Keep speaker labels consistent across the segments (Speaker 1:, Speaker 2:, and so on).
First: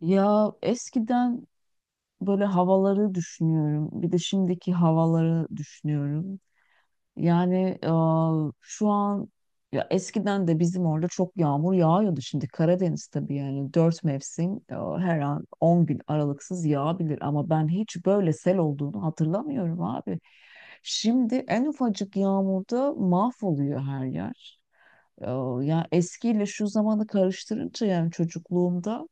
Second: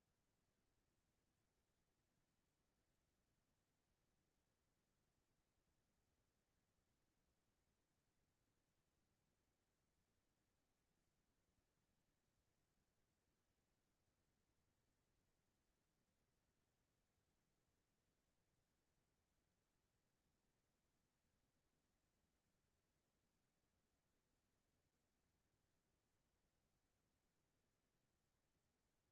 Speaker 1: Ya eskiden böyle havaları düşünüyorum. Bir de şimdiki havaları düşünüyorum. Yani e, şu an ya eskiden de bizim orada çok yağmur yağıyordu. Şimdi Karadeniz tabii yani 4 mevsim, her an 10 gün aralıksız yağabilir. Ama ben hiç böyle sel olduğunu hatırlamıyorum abi. Şimdi en ufacık yağmurda mahvoluyor her yer. E, Ya eskiyle şu zamanı karıştırınca yani çocukluğumda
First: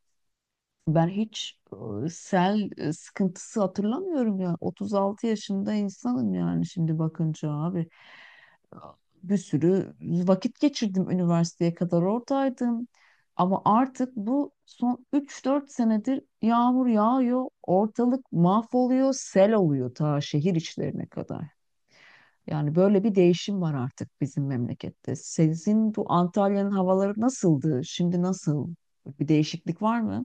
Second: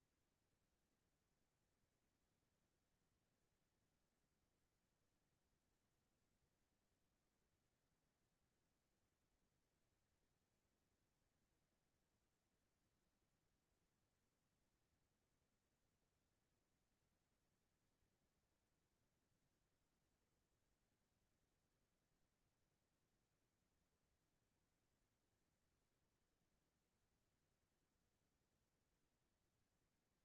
Speaker 1: ben hiç sel sıkıntısı hatırlamıyorum ya. 36 yaşında insanım yani şimdi bakınca abi. Bir sürü vakit geçirdim, üniversiteye kadar oradaydım. Ama artık bu son 3-4 senedir yağmur yağıyor, ortalık mahvoluyor, sel oluyor ta şehir içlerine kadar. Yani böyle bir değişim var artık bizim memlekette. Sizin bu Antalya'nın havaları nasıldı? Şimdi nasıl? Bir değişiklik var mı?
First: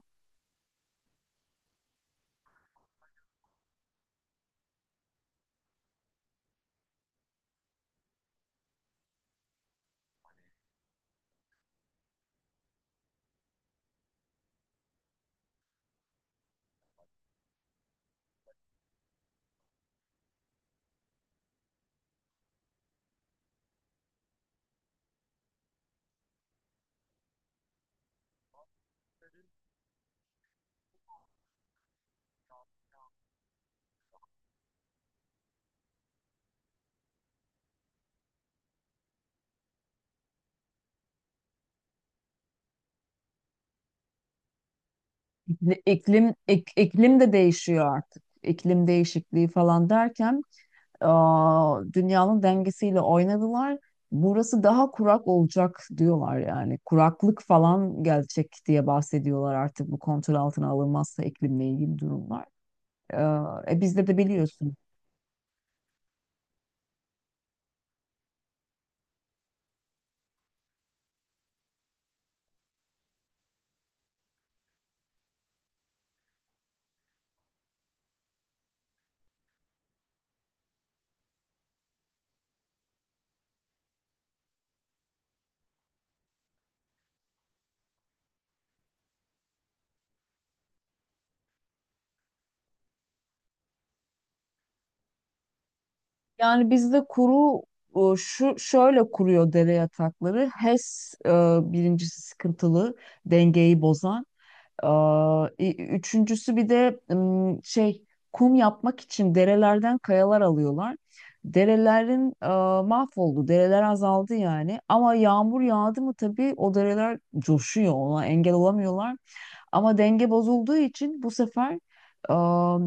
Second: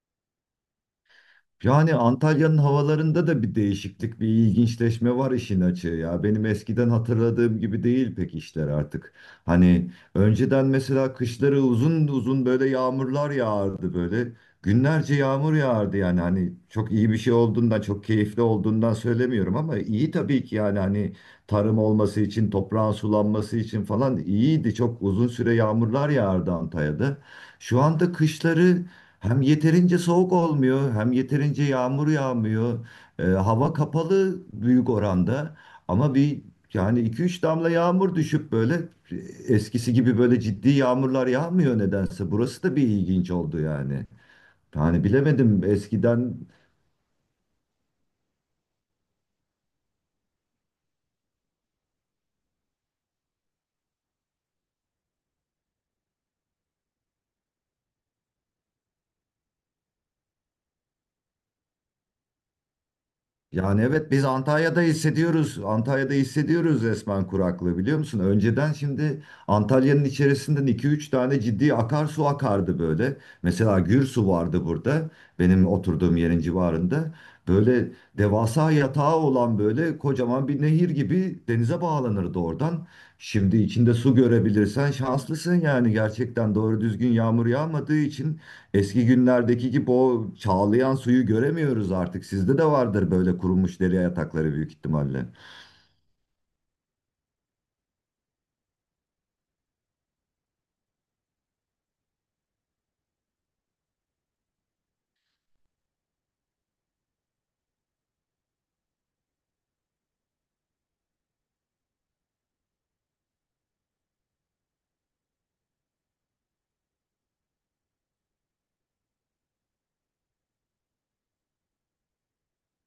Speaker 2: Yani Antalya'nın havalarında da bir değişiklik, bir ilginçleşme var işin açığı ya. Benim eskiden hatırladığım gibi değil pek işler artık. Hani önceden mesela kışları uzun uzun böyle yağmurlar yağardı böyle. Günlerce yağmur yağardı yani hani çok iyi bir şey olduğundan, çok keyifli olduğundan söylemiyorum ama iyi tabii ki yani hani tarım olması için, toprağın sulanması için falan iyiydi. Çok uzun süre yağmurlar yağardı Antalya'da. Şu anda kışları hem yeterince soğuk olmuyor, hem yeterince yağmur yağmıyor. Hava kapalı büyük oranda. Ama bir yani iki üç damla yağmur düşüp böyle eskisi gibi böyle ciddi yağmurlar yağmıyor nedense. Burası da bir ilginç oldu yani. Yani bilemedim eskiden.
Speaker 1: İklim, iklim de değişiyor artık. İklim değişikliği falan derken dünyanın dengesiyle oynadılar. Burası daha kurak olacak diyorlar yani. Kuraklık falan gelecek diye bahsediyorlar artık bu kontrol altına alınmazsa iklimle ilgili durumlar. Ee,
Speaker 2: Yani
Speaker 1: Bizde
Speaker 2: evet
Speaker 1: de
Speaker 2: biz
Speaker 1: biliyorsun.
Speaker 2: Antalya'da hissediyoruz. Antalya'da hissediyoruz resmen kuraklığı, biliyor musun? Önceden şimdi Antalya'nın içerisinden 2-3 tane ciddi akarsu akardı böyle. Mesela Gürsu vardı burada, benim oturduğum yerin civarında. Böyle devasa yatağı olan böyle kocaman bir nehir gibi denize bağlanırdı oradan. Şimdi içinde su görebilirsen şanslısın yani, gerçekten doğru düzgün yağmur yağmadığı için eski günlerdeki gibi o çağlayan suyu göremiyoruz artık. Sizde de vardır böyle kurumuş deri yatakları büyük ihtimalle.
Speaker 1: Yani bizde kuru, şu şöyle kuruyor dere yatakları. HES, S, birincisi sıkıntılı dengeyi bozan. Üçüncüsü bir de şey, kum yapmak için derelerden kayalar alıyorlar. Derelerin mahvoldu, dereler azaldı yani. Ama yağmur yağdı mı tabii o dereler coşuyor, ona engel olamıyorlar. Ama denge bozulduğu için bu sefer aa,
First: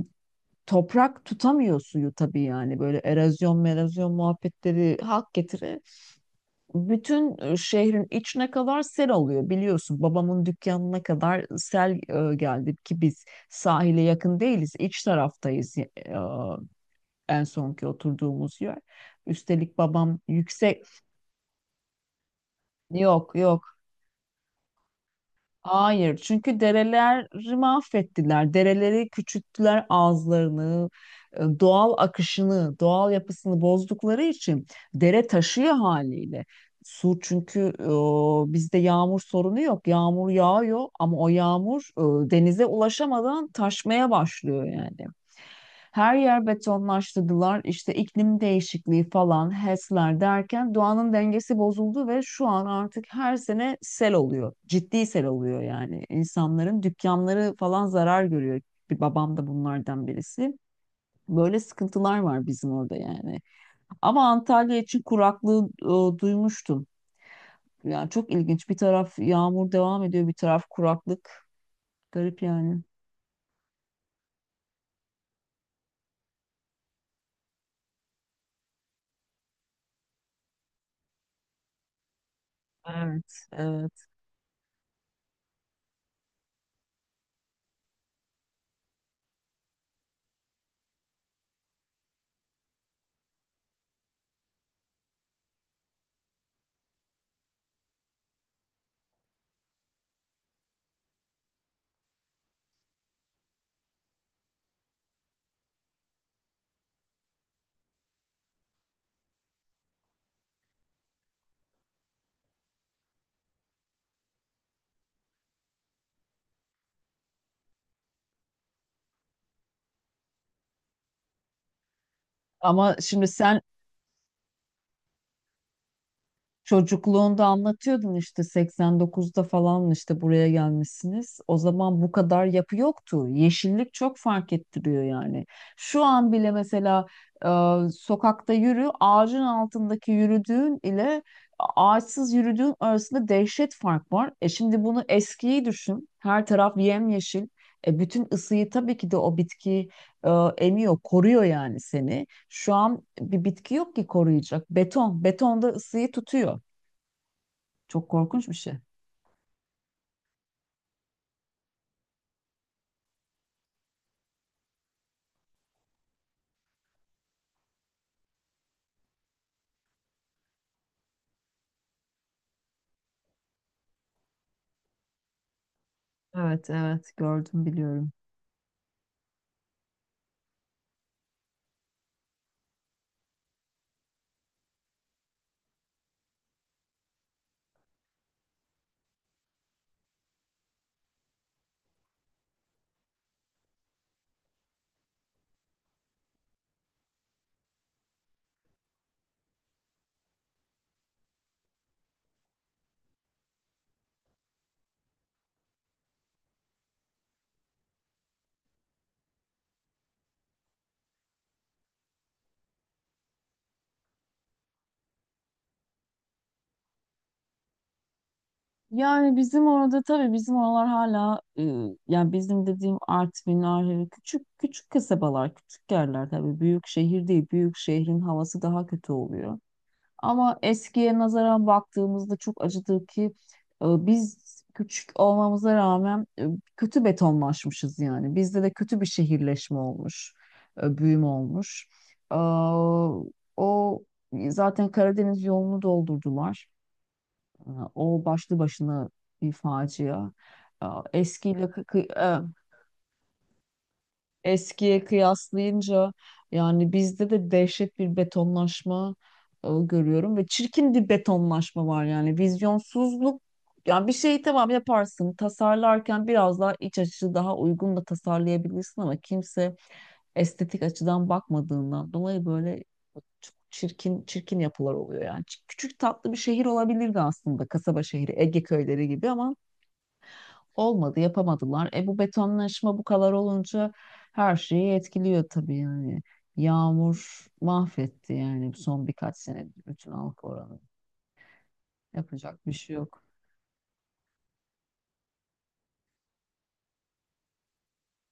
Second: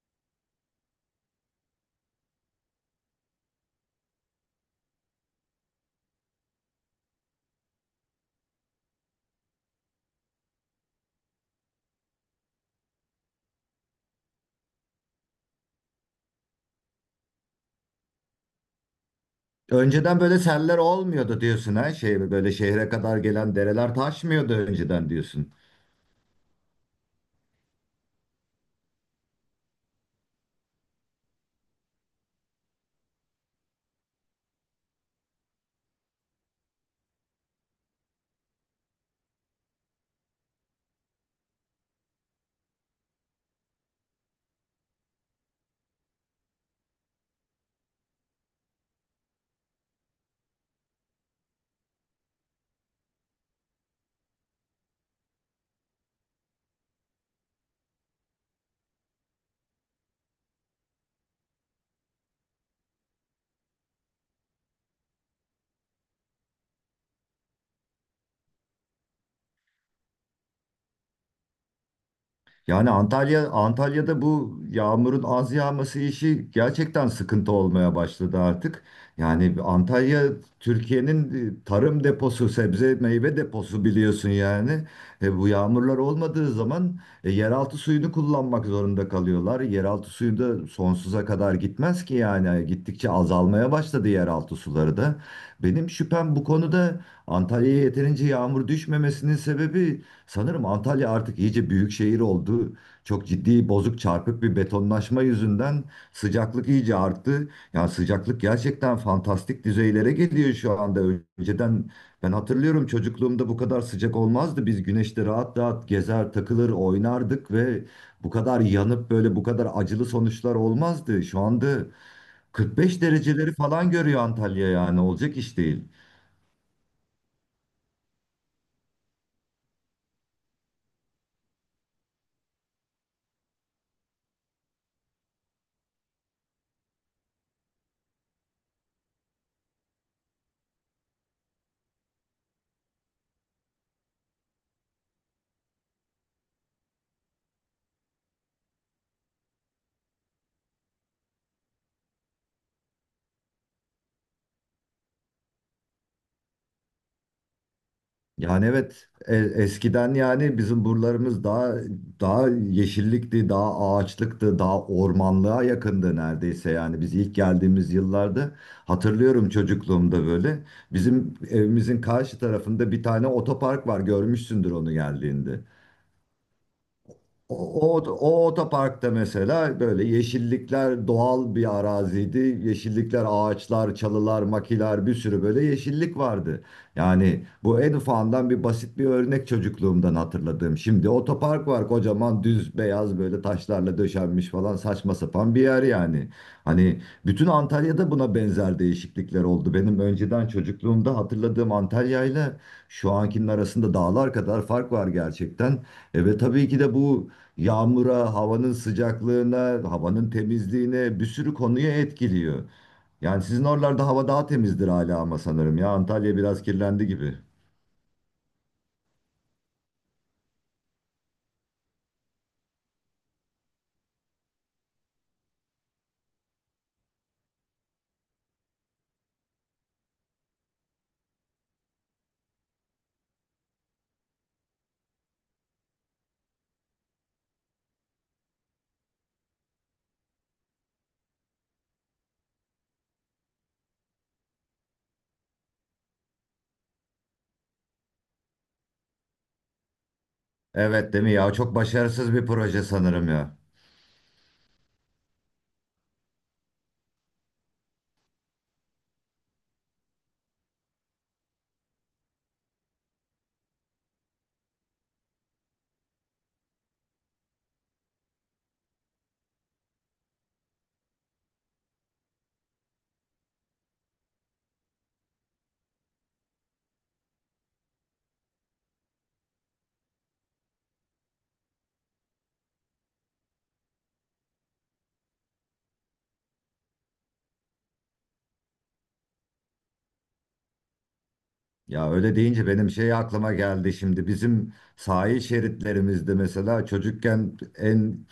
Speaker 1: toprak tutamıyor suyu tabii, yani böyle erozyon, erozyon muhabbetleri hak getire, bütün şehrin içine kadar sel alıyor biliyorsun. Babamın dükkanına kadar sel geldi ki biz sahile yakın değiliz. İç taraftayız, en sonki oturduğumuz yer. Üstelik babam
Speaker 2: Önceden böyle seller
Speaker 1: yüksek.
Speaker 2: olmuyordu diyorsun ha. Şey, böyle şehre kadar
Speaker 1: Yok,
Speaker 2: gelen
Speaker 1: yok,
Speaker 2: dereler taşmıyordu önceden diyorsun.
Speaker 1: hayır, çünkü dereleri mahvettiler. Dereleri küçülttüler ağızlarını, doğal akışını, doğal yapısını bozdukları için dere taşıyor haliyle. Su çünkü, bizde yağmur sorunu yok. Yağmur yağıyor ama o yağmur denize ulaşamadan taşmaya başlıyor yani. Her yer betonlaştırdılar. İşte iklim değişikliği falan, HES'ler derken doğanın dengesi bozuldu ve şu an artık her sene sel oluyor. Ciddi sel oluyor yani. İnsanların dükkanları falan zarar görüyor. Bir babam da bunlardan birisi. Böyle sıkıntılar var bizim orada yani. Ama Antalya için kuraklığı duymuştum. Yani çok ilginç. Bir taraf yağmur devam ediyor, bir taraf kuraklık. Garip yani.
Speaker 2: Yani Antalya'da bu yağmurun az yağması işi gerçekten sıkıntı olmaya başladı artık. Yani Antalya Türkiye'nin tarım deposu, sebze meyve
Speaker 1: Evet,
Speaker 2: deposu,
Speaker 1: evet.
Speaker 2: biliyorsun yani. Bu yağmurlar olmadığı zaman yeraltı suyunu kullanmak zorunda kalıyorlar. Yeraltı suyu da sonsuza kadar gitmez ki yani. Gittikçe azalmaya başladı yeraltı suları da. Benim şüphem bu konuda, Antalya'ya yeterince yağmur düşmemesinin sebebi, sanırım Antalya artık iyice büyük şehir oldu. Çok ciddi bozuk çarpık bir betonlaşma yüzünden sıcaklık iyice arttı. Yani sıcaklık gerçekten fantastik düzeylere geliyor şu anda. Önceden, ben hatırlıyorum, çocukluğumda bu kadar sıcak olmazdı. Biz güneşte rahat rahat gezer, takılır, oynardık ve bu kadar yanıp böyle bu kadar acılı sonuçlar olmazdı. Şu anda
Speaker 1: Ama
Speaker 2: 45
Speaker 1: şimdi
Speaker 2: dereceleri
Speaker 1: sen,
Speaker 2: falan görüyor Antalya, yani olacak iş değil.
Speaker 1: çocukluğunda anlatıyordun işte 89'da falan işte buraya gelmişsiniz. O zaman bu kadar yapı yoktu. Yeşillik çok fark ettiriyor yani. Şu an bile mesela e, sokakta yürü, ağacın altındaki yürüdüğün ile ağaçsız yürüdüğün arasında dehşet fark var. Şimdi bunu eskiyi düşün. Her taraf yemyeşil. Bütün ısıyı tabii ki de o bitki e, emiyor, koruyor yani seni. Şu an bir bitki yok ki koruyacak. Beton. Beton da ısıyı tutuyor. Çok korkunç bir
Speaker 2: Yani
Speaker 1: şey.
Speaker 2: evet, eskiden yani bizim buralarımız daha yeşillikti, daha ağaçlıktı, daha ormanlığa yakındı neredeyse. Yani biz ilk geldiğimiz yıllarda, hatırlıyorum çocukluğumda böyle, bizim evimizin karşı tarafında bir tane otopark var, görmüşsündür onu geldiğinde.
Speaker 1: Evet, evet,
Speaker 2: O,
Speaker 1: gördüm,
Speaker 2: o,
Speaker 1: biliyorum.
Speaker 2: o otoparkta mesela böyle yeşillikler, doğal bir araziydi. Yeşillikler, ağaçlar, çalılar, makiler, bir sürü böyle yeşillik vardı. Yani bu en ufağından bir basit bir örnek çocukluğumdan hatırladığım. Şimdi otopark var kocaman, düz beyaz böyle taşlarla döşenmiş falan, saçma sapan bir yer yani. Hani bütün Antalya'da buna benzer değişiklikler oldu. Benim önceden çocukluğumda hatırladığım Antalya'yla şu ankinin arasında dağlar kadar fark var gerçekten. E ve tabii ki de bu yağmura, havanın sıcaklığına, havanın temizliğine, bir sürü konuya etkiliyor. Yani sizin oralarda hava daha temizdir hala ama sanırım ya Antalya biraz kirlendi gibi.
Speaker 1: Yani bizim orada tabii bizim oralar hala, yani bizim dediğim Artvin, Ahri küçük küçük kasabalar, küçük yerler, tabii büyük şehir değil. Büyük şehrin havası daha kötü oluyor. Ama eskiye nazaran baktığımızda çok acıdır ki biz küçük olmamıza rağmen kötü betonlaşmışız yani. Bizde de kötü bir şehirleşme olmuş, büyüme olmuş. Aa, O zaten Karadeniz yolunu doldurdular. O başlı başına bir facia. Aa,
Speaker 2: Evet değil mi ya?
Speaker 1: Eskiyle
Speaker 2: Çok
Speaker 1: kı-
Speaker 2: başarısız
Speaker 1: kı-
Speaker 2: bir
Speaker 1: e,
Speaker 2: proje sanırım ya.
Speaker 1: Eskiye kıyaslayınca yani bizde de dehşet bir betonlaşma, görüyorum ve çirkin bir betonlaşma var, yani vizyonsuzluk. Yani bir şeyi tamam yaparsın, tasarlarken biraz daha iç açıcı, daha uygun da tasarlayabilirsin, ama kimse estetik açıdan bakmadığından dolayı böyle çok çirkin çirkin yapılar oluyor yani. Küçük tatlı bir şehir olabilirdi aslında, kasaba şehri, Ege köyleri gibi, ama olmadı, yapamadılar. Bu betonlaşma bu kadar olunca her şeyi etkiliyor tabii yani. Yağmur mahvetti yani son birkaç senedir bütün halk oranı.
Speaker 2: Ya öyle
Speaker 1: Yapacak
Speaker 2: deyince
Speaker 1: bir
Speaker 2: benim
Speaker 1: şey
Speaker 2: şey
Speaker 1: yok.
Speaker 2: aklıma geldi şimdi, bizim sahil şeritlerimizde mesela çocukken en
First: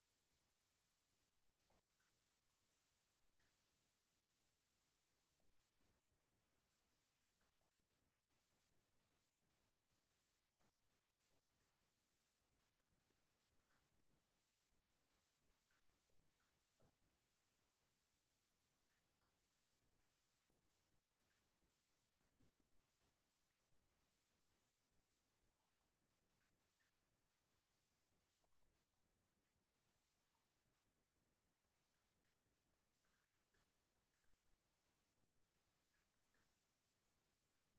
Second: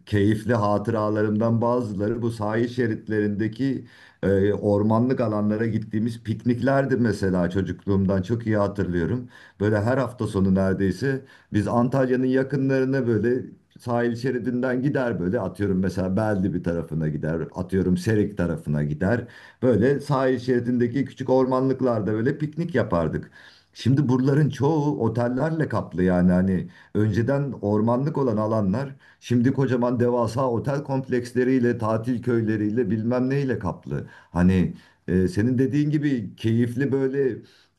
Speaker 2: keyifli hatıralarımdan bazıları bu sahil şeritlerindeki ormanlık alanlara gittiğimiz pikniklerdi mesela, çocukluğumdan çok iyi hatırlıyorum. Böyle her hafta sonu neredeyse biz Antalya'nın yakınlarına böyle sahil şeridinden gider, böyle atıyorum mesela Belde bir tarafına gider, atıyorum Serik tarafına gider. Böyle sahil şeridindeki küçük ormanlıklarda böyle piknik yapardık. Şimdi buraların çoğu otellerle kaplı yani. Hani önceden ormanlık olan alanlar şimdi kocaman devasa otel kompleksleriyle, tatil köyleriyle bilmem neyle kaplı. Hani senin dediğin gibi keyifli böyle,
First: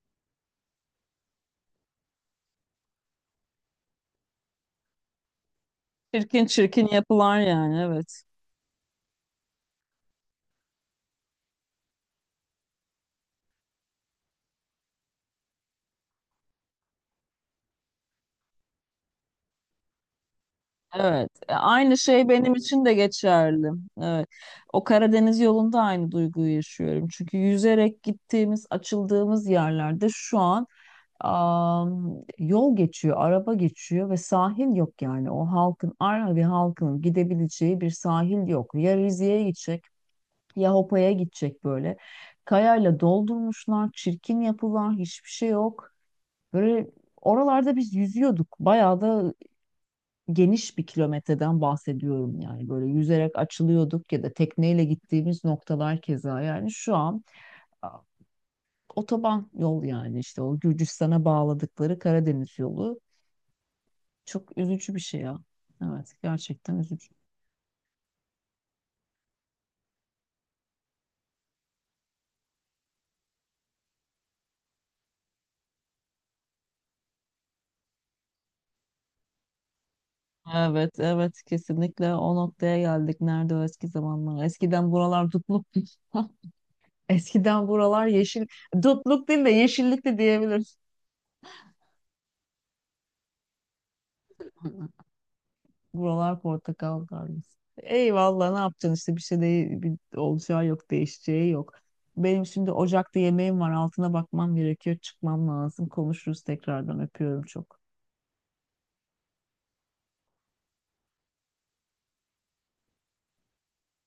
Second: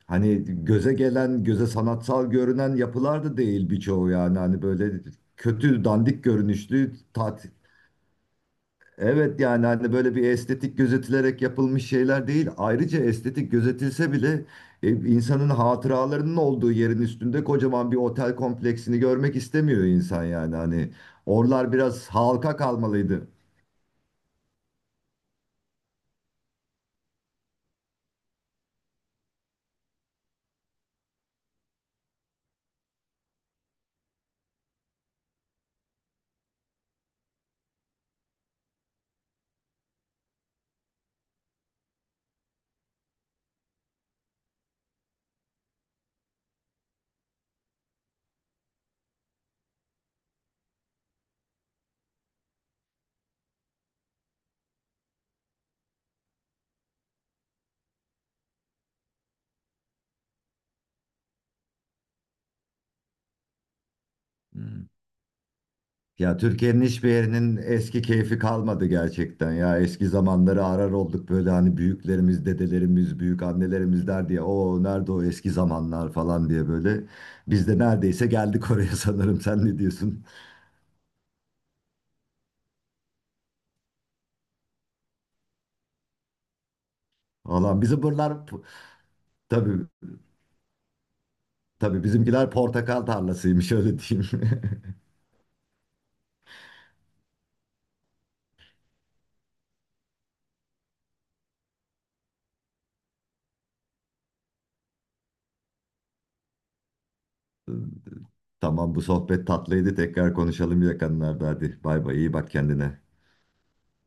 Speaker 2: hani göze gelen, göze sanatsal görünen yapılar da değil birçoğu yani, hani böyle kötü dandik
Speaker 1: Çirkin çirkin
Speaker 2: görünüşlü
Speaker 1: yapılar
Speaker 2: tat...
Speaker 1: yani, evet.
Speaker 2: Evet yani hani böyle bir estetik gözetilerek yapılmış şeyler değil. Ayrıca estetik gözetilse bile insanın hatıralarının olduğu yerin üstünde kocaman bir otel kompleksini görmek istemiyor insan yani. Hani
Speaker 1: Evet,
Speaker 2: oralar
Speaker 1: aynı
Speaker 2: biraz
Speaker 1: şey benim
Speaker 2: halka
Speaker 1: için de
Speaker 2: kalmalıydı.
Speaker 1: geçerli. Evet. O Karadeniz yolunda aynı duyguyu yaşıyorum. Çünkü yüzerek gittiğimiz, açıldığımız yerlerde şu an yol geçiyor, araba geçiyor ve sahil yok yani. O halkın, Arnavut halkının gidebileceği bir sahil yok. Ya Rize'ye gidecek, ya Hopa'ya gidecek böyle. Kayayla doldurmuşlar, çirkin yapılar, hiçbir şey yok. Böyle oralarda biz yüzüyorduk. Bayağı da geniş bir kilometreden bahsediyorum yani. Böyle yüzerek açılıyorduk ya da tekneyle gittiğimiz noktalar keza. Yani şu an, a, otoban yol, yani işte o Gürcistan'a bağladıkları Karadeniz yolu. Çok
Speaker 2: Hmm.
Speaker 1: üzücü bir şey ya. Evet,
Speaker 2: Ya
Speaker 1: gerçekten
Speaker 2: Türkiye'nin
Speaker 1: üzücü.
Speaker 2: hiçbir yerinin eski keyfi kalmadı gerçekten ya. Eski zamanları arar olduk böyle, hani büyüklerimiz, dedelerimiz, büyük annelerimiz der diye, o nerede o eski zamanlar falan diye böyle. Biz de neredeyse geldik oraya sanırım. Sen ne diyorsun?
Speaker 1: Evet, evet, kesinlikle o noktaya geldik. Nerede o eski zamanlar? Eskiden buralar dutluk. Eskiden
Speaker 2: Valla bizim
Speaker 1: buralar
Speaker 2: buralar
Speaker 1: yeşil. Dutluk değil de
Speaker 2: tabii,
Speaker 1: yeşillikti diyebiliriz.
Speaker 2: tabii bizimkiler portakal tarlasıymış, öyle diyeyim.
Speaker 1: Buralar portakal tarlası. Eyvallah, ne yapacaksın işte, bir şey değil, bir olacağı yok, değişeceği yok. Benim şimdi ocakta yemeğim var, altına bakmam gerekiyor, çıkmam lazım. Konuşuruz tekrardan, öpüyorum çok.
Speaker 2: Tamam, bu sohbet tatlıydı. Tekrar konuşalım yakınlarda. Hadi bay bay, iyi bak kendine.